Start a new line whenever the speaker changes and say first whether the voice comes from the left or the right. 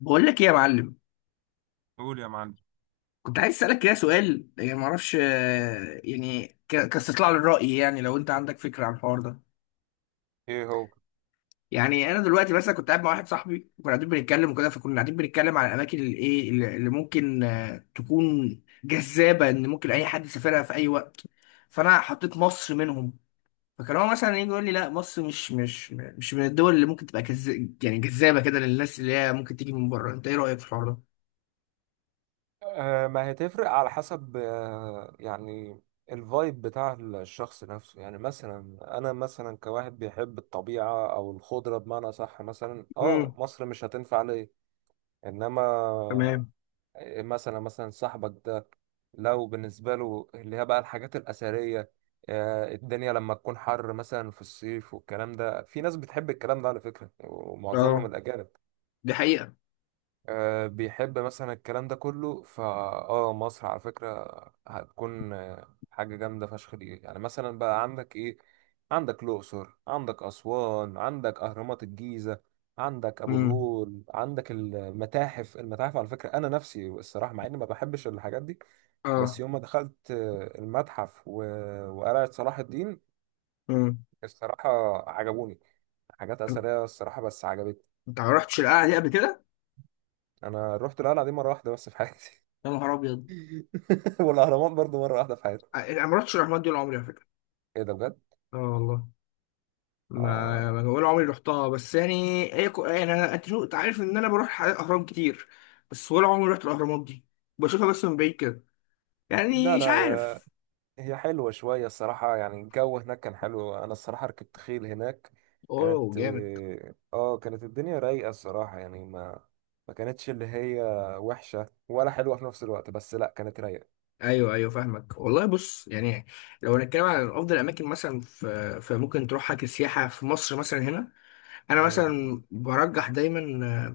left: بقول لك ايه يا معلم.
right: قول يا معلم.
left: كنت عايز اسالك كده سؤال، يعني ما اعرفش، يعني كاستطلاع للراي، يعني لو انت عندك فكره عن الحوار ده.
right: ايه هو؟
left: يعني انا دلوقتي مثلا كنت قاعد مع واحد صاحبي وكنا قاعدين بنتكلم وكده، فكنا قاعدين بنتكلم على الاماكن اللي ايه اللي اللي ممكن تكون جذابه ان ممكن اي حد يسافرها في اي وقت. فانا حطيت مصر منهم. فكان هو مثلا يجي يقول لي لا مصر مش من الدول اللي ممكن تبقى يعني جذابه كده للناس اللي هي ممكن تيجي من بره. انت ايه رايك في الحوار ده؟
right: ما هتفرق على حسب، يعني الفايب بتاع الشخص نفسه. يعني مثلا انا مثلا كواحد بيحب الطبيعة او الخضرة، بمعنى صح، مثلا اه
left: امم.
right: مصر مش هتنفع ليه. انما
left: تمام.
right: مثلا صاحبك ده لو بالنسبة له اللي هي بقى الحاجات الأثرية، الدنيا لما تكون حر مثلا في الصيف والكلام ده، في ناس بتحب الكلام ده على فكرة، ومعظمهم
left: اه.
right: الأجانب،
left: دي حقيقة.
right: بيحب مثلا الكلام ده كله. فا اه مصر على فكرة هتكون حاجة جامدة فشخ. دي يعني مثلا بقى عندك ايه؟ عندك الأقصر، عندك أسوان، عندك أهرامات الجيزة، عندك أبو
left: مم.
right: الهول، عندك المتاحف. المتاحف على فكرة أنا نفسي الصراحة، مع إني ما بحبش الحاجات دي، بس
left: اه.
right: يوم ما دخلت المتحف وقلعة صلاح الدين،
left: امم.
right: الصراحة عجبوني. حاجات
left: انت
right: أثرية الصراحة بس عجبتني.
left: ما رحتش القلعه دي قبل كده؟
right: أنا رحت القلعة دي مرة واحدة بس في حياتي.
left: يا نهار ابيض.
right: والاهرامات برضو مره واحده في حياتي.
left: انا ما رحتش الاهرامات دي ولا عمري على فكره.
right: ايه ده بجد؟
left: اه والله، ما
right: آه.
left: ما ولا عمري رحتها، بس يعني يعني أنت عارف ان انا بروح اهرام كتير، بس ولا عمري رحت الاهرامات دي. بشوفها بس من بعيد كده، يعني
right: لا
left: مش
right: لا
left: عارف.
right: يا، هي حلوه شويه الصراحه. يعني الجو هناك كان حلو. انا الصراحه ركبت خيل هناك. كانت،
left: اوه جامد.
right: اه كانت الدنيا رايقه الصراحه. يعني ما كانتش اللي هي وحشه ولا حلوه في نفس الوقت، بس لا كانت رايقه.
left: ايوه، ايوه، فاهمك والله. بص، يعني لو هنتكلم عن افضل اماكن مثلا في فممكن تروحها كسياحه في مصر مثلا هنا، انا
right: امم.
left: مثلا برجح دايما،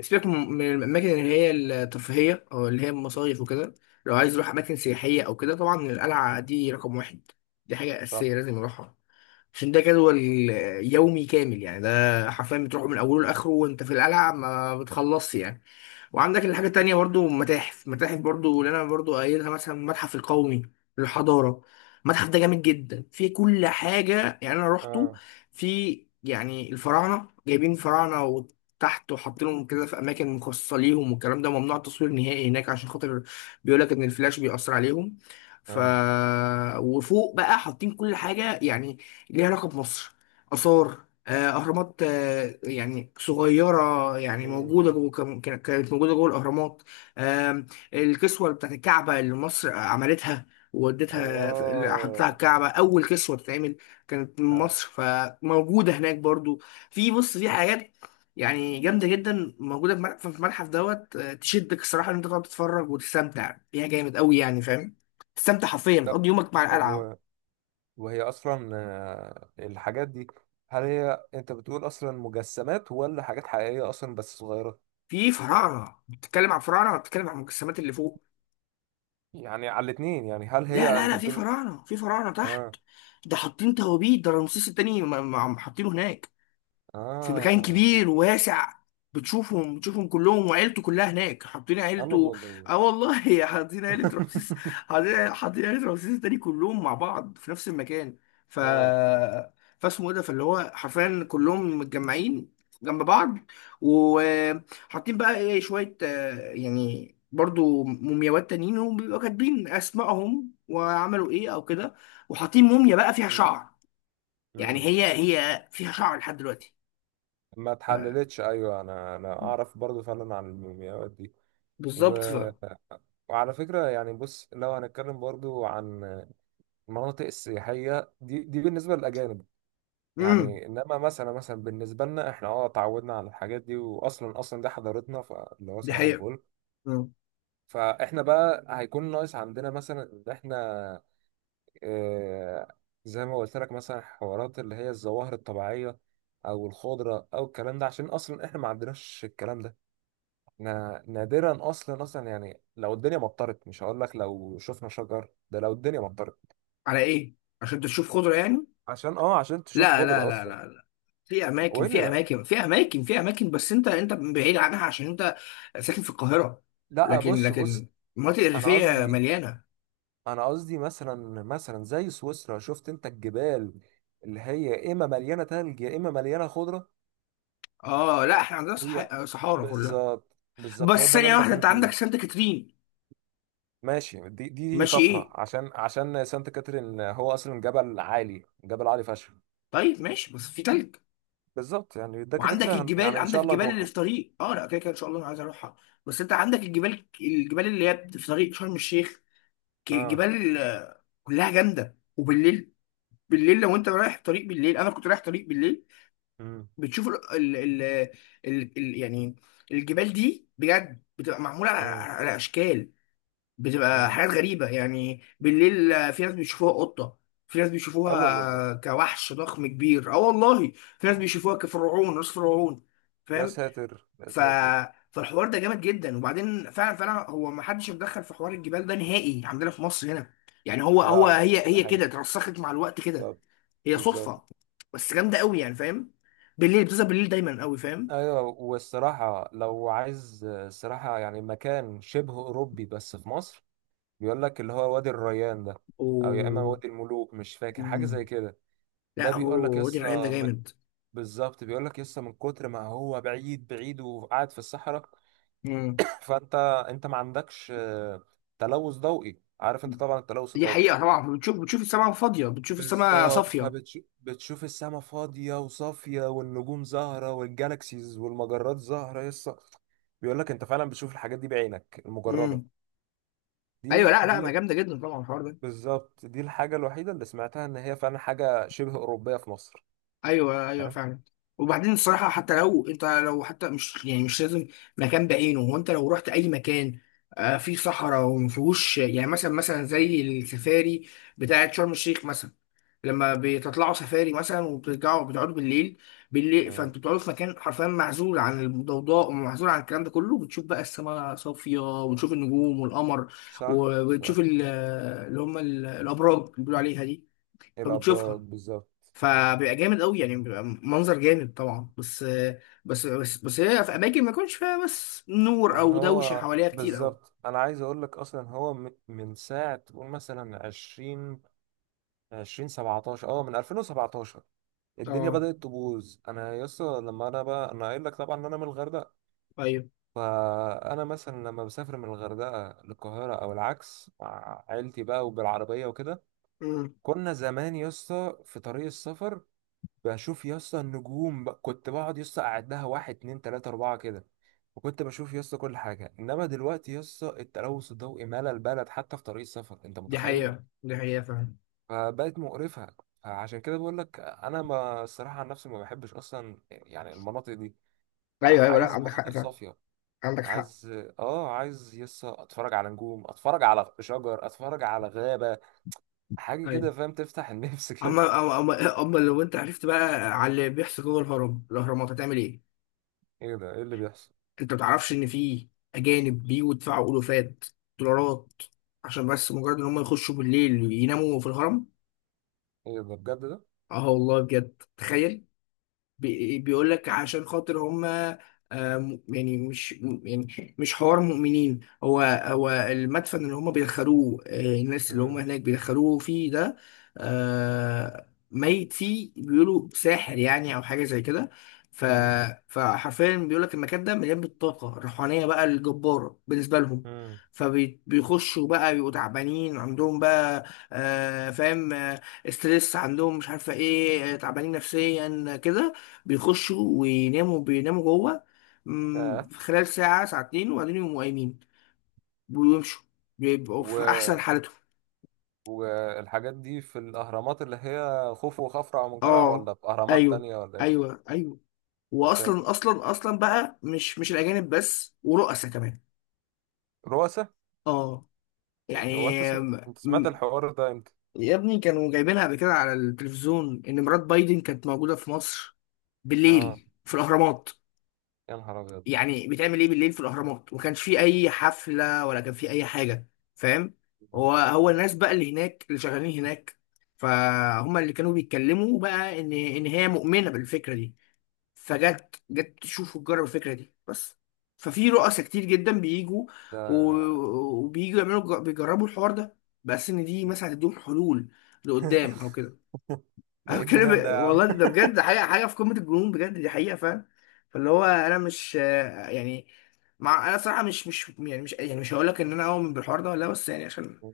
left: سيبك من الاماكن اللي هي الترفيهيه او اللي هي المصايف وكده، لو عايز يروح اماكن سياحيه او كده، طبعا القلعه دي رقم واحد. دي حاجه
right: صح.
left: اساسيه لازم يروحها، عشان ده جدول يومي كامل، يعني ده حرفيا بتروح من اوله لاخره وانت في القلعه ما بتخلصش يعني. وعندك الحاجه التانيه برضو متاحف، متاحف برضو اللي انا برضو قايلها، مثلا المتحف القومي للحضاره. المتحف ده جامد جدا، فيه كل حاجه. يعني انا روحته،
right: اه.
left: في يعني الفراعنه جايبين فراعنه وتحت وحاطينهم كده في اماكن مخصصه ليهم، والكلام ده ممنوع التصوير نهائي هناك، عشان خاطر بيقول لك ان الفلاش بيأثر عليهم. ف
right: اه.
left: وفوق بقى حاطين كل حاجه يعني ليها علاقة بمصر، آثار، أهرامات، يعني صغيرة، يعني
right: امم.
left: موجودة جوه كانت موجودة جوه الأهرامات. آم، الكسوة بتاعت الكعبة اللي مصر عملتها وودتها حطتها على
right: اه.
left: الكعبة، أول كسوة تتعمل كانت من
right: آه.
left: مصر، فموجودة هناك برضو. في، بص، في حاجات يعني جامدة جدا موجودة في متحف، في المتحف دوت تشدك الصراحة، إن أنت تقعد تتفرج وتستمتع بيها جامد أوي، يعني فاهم، تستمتع حرفيا،
right: طب،
left: بتقضي يومك مع
right: طب
left: القلعة.
right: وهي اصلا الحاجات دي، هل هي انت بتقول اصلا مجسمات ولا حاجات حقيقية اصلا بس صغيرة؟
left: في فراعنه، بتتكلم عن فراعنه ولا بتتكلم عن المجسمات اللي فوق؟
right: يعني على الاتنين؟ يعني هل
left: لا،
right: هي
left: لا،
right: انت
left: لا، في
right: بتقول؟
left: فراعنه في فراعنه تحت.
right: اه.
left: ده حاطين توابيت، ده رمسيس التاني عم حاطينه هناك في مكان
right: اه.
left: كبير وواسع. بتشوفهم كلهم وعيلته كلها هناك، حاطين
right: الله
left: عيلته.
right: الله الله.
left: اه والله حاطين عيلة رمسيس، حاطين عيلة رمسيس التاني كلهم مع بعض في نفس المكان. ف
right: اه.
left: فاسمه ايه ده، فاللي هو حرفيا كلهم متجمعين جنب بعض. وحاطين بقى ايه شوية يعني برضو مومياوات تانيين، وبيبقوا كاتبين اسمائهم وعملوا ايه او كده. وحاطين موميا بقى فيها
right: مم.
left: شعر، يعني
right: مم.
left: هي فيها شعر لحد دلوقتي.
right: ما اتحللتش. ايوه انا اعرف برضو فعلا عن المومياوات دي. و...
left: بالظبط.
right: وعلى فكره يعني بص، لو هنتكلم برضو عن المناطق السياحيه دي، دي بالنسبه للاجانب.
left: امم.
right: يعني انما مثلا بالنسبه لنا احنا اه اتعودنا على الحاجات دي، اصلا دي حضارتنا، فاللي هو
left: دي
right: صباح
left: حقيقة.
right: الفل.
left: مم.
right: فاحنا بقى هيكون ناقص عندنا مثلا ان احنا اه زي ما قلت لك مثلا حوارات اللي هي الظواهر الطبيعيه، او الخضره او الكلام ده، عشان اصلا احنا ما عندناش الكلام ده. احنا نادرا اصلا، يعني لو الدنيا مطرت، مش هقول لك لو شفنا شجر، ده لو الدنيا مطرت
left: على ايه؟ عشان تشوف خضرة يعني؟
right: عشان اه عشان تشوف
left: لا، لا،
right: خضره
left: لا،
right: اصلا.
left: لا، لا، في اماكن
right: وايه اللي
left: في
right: لا؟
left: اماكن في اماكن في اماكن بس انت بعيد عنها عشان انت ساكن في القاهرة،
right: لا
left: لكن
right: بص
left: المناطق
right: انا
left: الريفية
right: قصدي،
left: مليانة.
right: مثلا زي سويسرا، شفت انت الجبال اللي هي اما مليانه تلج يا اما مليانه خضره.
left: اه لا، احنا عندنا
right: هي
left: صحارى كلها،
right: بالظبط، بالظبط هو
left: بس
right: ده اللي
left: ثانية
right: انا
left: واحدة،
right: بتكلم
left: انت عندك
right: فيه.
left: سانت كاترين.
right: ماشي، دي
left: ماشي،
right: طفره،
left: ايه؟
right: عشان سانت كاترين هو اصلا جبل عالي، جبل عالي فشخ.
left: طيب ماشي، بس في تلج،
right: بالظبط. يعني ده كده
left: وعندك
right: كده هن-
left: الجبال،
right: يعني ان
left: عندك
right: شاء الله
left: الجبال اللي
right: نروحه.
left: في طريق، اه لا كده كده ان شاء الله انا عايز اروحها، بس انت عندك الجبال اللي هي في طريق شرم الشيخ.
right: اه.
left: جبال كلها جامده، وبالليل، بالليل لو انت رايح طريق بالليل، انا كنت رايح طريق بالليل،
right: امم.
left: بتشوف ال ال ال ال ال يعني الجبال دي بجد بتبقى معموله على,
right: امم.
left: على اشكال، بتبقى
right: امم.
left: حاجات غريبه يعني. بالليل في ناس بيشوفوها قطه، في ناس
right: الله الله
left: بيشوفوها
right: الله.
left: كوحش ضخم كبير، اه والله، في ناس
right: أوه.
left: بيشوفوها كفرعون، راس فرعون،
right: يا
left: فاهم؟
right: ساتر يا
left: ف
right: ساتر.
left: فالحوار ده جامد جدا. وبعدين فعلا فعلا هو ما حدش اتدخل في حوار الجبال ده نهائي عندنا في مصر هنا، يعني هو هو
right: لا ما-
left: هي
right: ده
left: هي كده
right: حقيقي.
left: اترسخت مع الوقت كده.
right: بالظبط.
left: هي
right: بالظبط.
left: صدفة، بس جامدة قوي، يعني فاهم، بالليل بتظهر، بالليل دايما قوي، فاهم.
right: ايوه، والصراحه لو عايز الصراحه يعني مكان شبه اوروبي بس في مصر، بيقول لك اللي هو وادي الريان ده، او يا اما
left: و
right: وادي الملوك، مش فاكر حاجه
left: مم.
right: زي كده. ده
left: لا،
right: بيقول لك
left: هو وادي الريان ده
right: يسا م-،
left: جامد.
right: بالظبط بيقول لك يسا من كتر ما هو بعيد، بعيد وقاعد في الصحراء،
left: مم.
right: فانت ما عندكش تلوث ضوئي. عارف انت طبعا التلوث
left: دي حقيقة،
right: الضوئي.
left: طبعا بتشوف السماء فاضية، بتشوف السماء
right: بالظبط،
left: صافية.
right: فبتشوف السما فاضية وصافية، والنجوم زاهرة، والجالاكسيز والمجرات زاهرة يسا. بيقول لك انت فعلا بتشوف الحاجات دي بعينك المجردة.
left: مم. ايوه، لا، لا،
right: دي
left: ما جامدة جدا طبعا الحوار ده.
right: بالظبط، دي الحاجة الوحيدة اللي سمعتها ان هي فعلا حاجة شبه أوروبية في مصر.
left: ايوه، ايوه،
right: فاهم.
left: فعلا. وبعدين الصراحه، حتى لو انت، لو حتى مش يعني مش لازم مكان بعينه، هو انت لو رحت اي مكان فيه صحراء وما فيهوش، يعني مثلا زي السفاري بتاعه شرم الشيخ مثلا، لما بتطلعوا سفاري مثلا وبترجعوا بتقعدوا بالليل، بالليل
right: مم.
left: فانتوا بتقعدوا في مكان حرفيا معزول عن الضوضاء ومعزول عن الكلام ده كله، بتشوف بقى السماء صافيه وبتشوف النجوم والقمر،
right: صح
left: وبتشوف
right: صح.
left: اللي هم الابراج اللي بيقولوا عليها دي،
right: إيه الأبراج،
left: فبتشوفها،
right: بالظبط.
left: فبيبقى جامد قوي، يعني بيبقى منظر جامد طبعا، بس هي في اماكن ما يكونش فيها بس نور
right: ما
left: او دوشه
right: هو
left: حواليها كتير قوي.
right: بالظبط، أنا عايز أقول لك، أصلا هو م- من ساعة تقول مثلا 20، 2017، أه من 2017 الدنيا
left: اه.
right: بدأت تبوظ. انا يسطا لما انا بقى، انا قايل لك طبعا ان انا من الغردقه،
left: ايوه.
right: فانا مثلا لما بسافر من الغردقه للقاهره او العكس مع عيلتي بقى وبالعربيه وكده،
left: امم.
right: كنا زمان يسطا في طريق السفر بشوف يسطا النجوم بقى. كنت بقعد يسطا اقعد لها، 1 2 3 4 كده، وكنت بشوف يسطا كل حاجه. انما دلوقتي يسطا التلوث الضوئي مال البلد حتى في طريق السفر، انت
left: دي
right: متخيل.
left: حقيقه، دي حقيقه فعلا.
right: فبقت مقرفه. فعشان كده بقول لك انا، ما الصراحه عن نفسي ما بحبش اصلا يعني المناطق دي.
left: ايوه، ايوه، لا
right: عايز
left: عندك حق
right: مناطق
left: فعلا.
right: صافية.
left: عندك حق.
right: عايز اه، عايز يسا اتفرج على نجوم، اتفرج على شجر، اتفرج على غابة، حاجة
left: ايوه.
right: كده فاهم، تفتح النفس كده.
left: اما اما اما أما لو انت عرفت بقى على اللي بيحصل جوه الاهرامات هتعمل ايه.
right: ايه ده؟ ايه اللي بيحصل؟
left: انت ما تعرفش ان في اجانب بيجوا يدفعوا الوفات دولارات عشان بس مجرد ان هم يخشوا بالليل يناموا في الهرم.
right: ايه ده بجد؟ ده
left: اه والله بجد، تخيل. بيقول لك عشان خاطر هم، يعني مش م- يعني مش حوار مؤمنين. هو هو المدفن اللي هم بيدخلوه الناس اللي هم
right: مم.
left: هناك بيدخلوه فيه ده ميت فيه بيقولوا ساحر، يعني او حاجه زي كده. ف
right: مم.
left: فحرفيا بيقول لك المكان ده مليان بالطاقه الروحانيه بقى الجباره بالنسبه لهم.
right: مم.
left: فبيخشوا بقى بيبقوا تعبانين عندهم بقى، فاهم، ستريس عندهم مش عارفه ايه، تعبانين نفسيا كده، بيخشوا ويناموا، بيناموا جوه،
right: آه.
left: في خلال ساعة ساعتين، وبعدين يقوموا قايمين ويمشوا، بيبقوا في
right: و...
left: أحسن حالتهم.
right: والحاجات دي في الاهرامات اللي هي خوفو وخفرع ومنقرع،
left: اه.
right: ولا في اهرامات
left: أيوه،
right: تانية ولا ايه؟
left: أيوه، أيوه.
right: يا
left: وأصلا
right: ساتر.
left: أصلا أصلا بقى، مش الأجانب بس، ورؤساء كمان.
right: رؤساء؟
left: اه.
right: هو
left: يعني
right: انت سم-،
left: م-
right: انت سمعت
left: م-
right: الحوار ده امتى؟
left: يا ابني كانوا جايبينها قبل كده على التلفزيون إن مرات بايدن كانت موجودة في مصر
right: اه.
left: بالليل في الأهرامات.
right: يا نهار ابيض.
left: يعني بيتعمل ايه بالليل في الاهرامات، وما كانش فيه اي حفله ولا كان فيه اي حاجه، فاهم؟
right: آه.
left: هو هو الناس بقى اللي هناك اللي شغالين هناك فهم اللي كانوا بيتكلموا بقى ان هي مؤمنه بالفكره دي، فجت، تشوف وتجرب الفكره دي بس. ففي رؤساء كتير جدا بيجوا و-
right: ده،
left: وبييجوا يعملوا، بيجربوا الحوار ده بس ان دي مثلا هتديهم حلول لقدام او كده.
right: ده
left: أنا
right: ايه الجنان ده يا
left: بتكلم
right: عم.
left: والله، ده بجد حاجة، حاجة في قمة الجنون بجد، دي حقيقة، فاهم. فاللي هو أنا مش يعني، مع أنا صراحة مش هقول لك إن أنا أؤمن بالحوار ده ولا لأ، بس يعني عشان،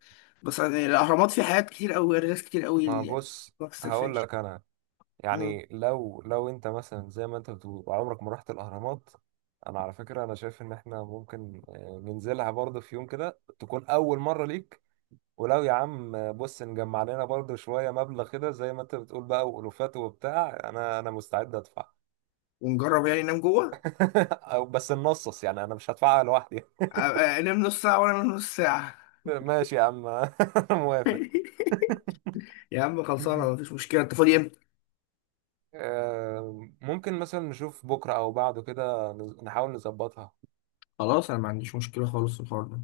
left: بس يعني الأهرامات فيه حاجات كتير أوي، ناس كتير أوي
right: ما
left: اللي يعني
right: بص،
left: ما
right: هقول
left: بتستكفاش.
right: لك انا،
left: مم.
right: يعني لو انت مثلا زي ما انت بتقول عمرك ما رحت الاهرامات، انا على فكره انا شايف ان احنا ممكن ننزلها برضه في يوم كده، تكون اول مره ليك. ولو يا عم بص، نجمع لنا برضه شويه مبلغ كده، زي ما انت بتقول بقى والوفات وبتاع، انا مستعد ادفع.
left: ونجرب يعني ننام جوه.
right: او بس ننصص، يعني انا مش هدفعها لوحدي.
left: آه، نام نص ساعة وأنا أنام نص ساعة.
right: ماشي يا عم. أنا موافق.
left: يا عم خلصانة، مفيش مشكلة، أنت فاضي إمتى؟
right: ممكن مثلا نشوف بكره او بعده كده، نز- نحاول نظبطها.
left: خلاص، أنا ما عنديش مشكلة خالص في الحوار ده.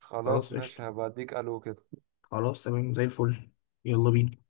right: خلاص
left: خلاص
right: ماشي،
left: قشطة.
right: هبقى اديك الو كده.
left: خلاص تمام زي الفل. يلا بينا.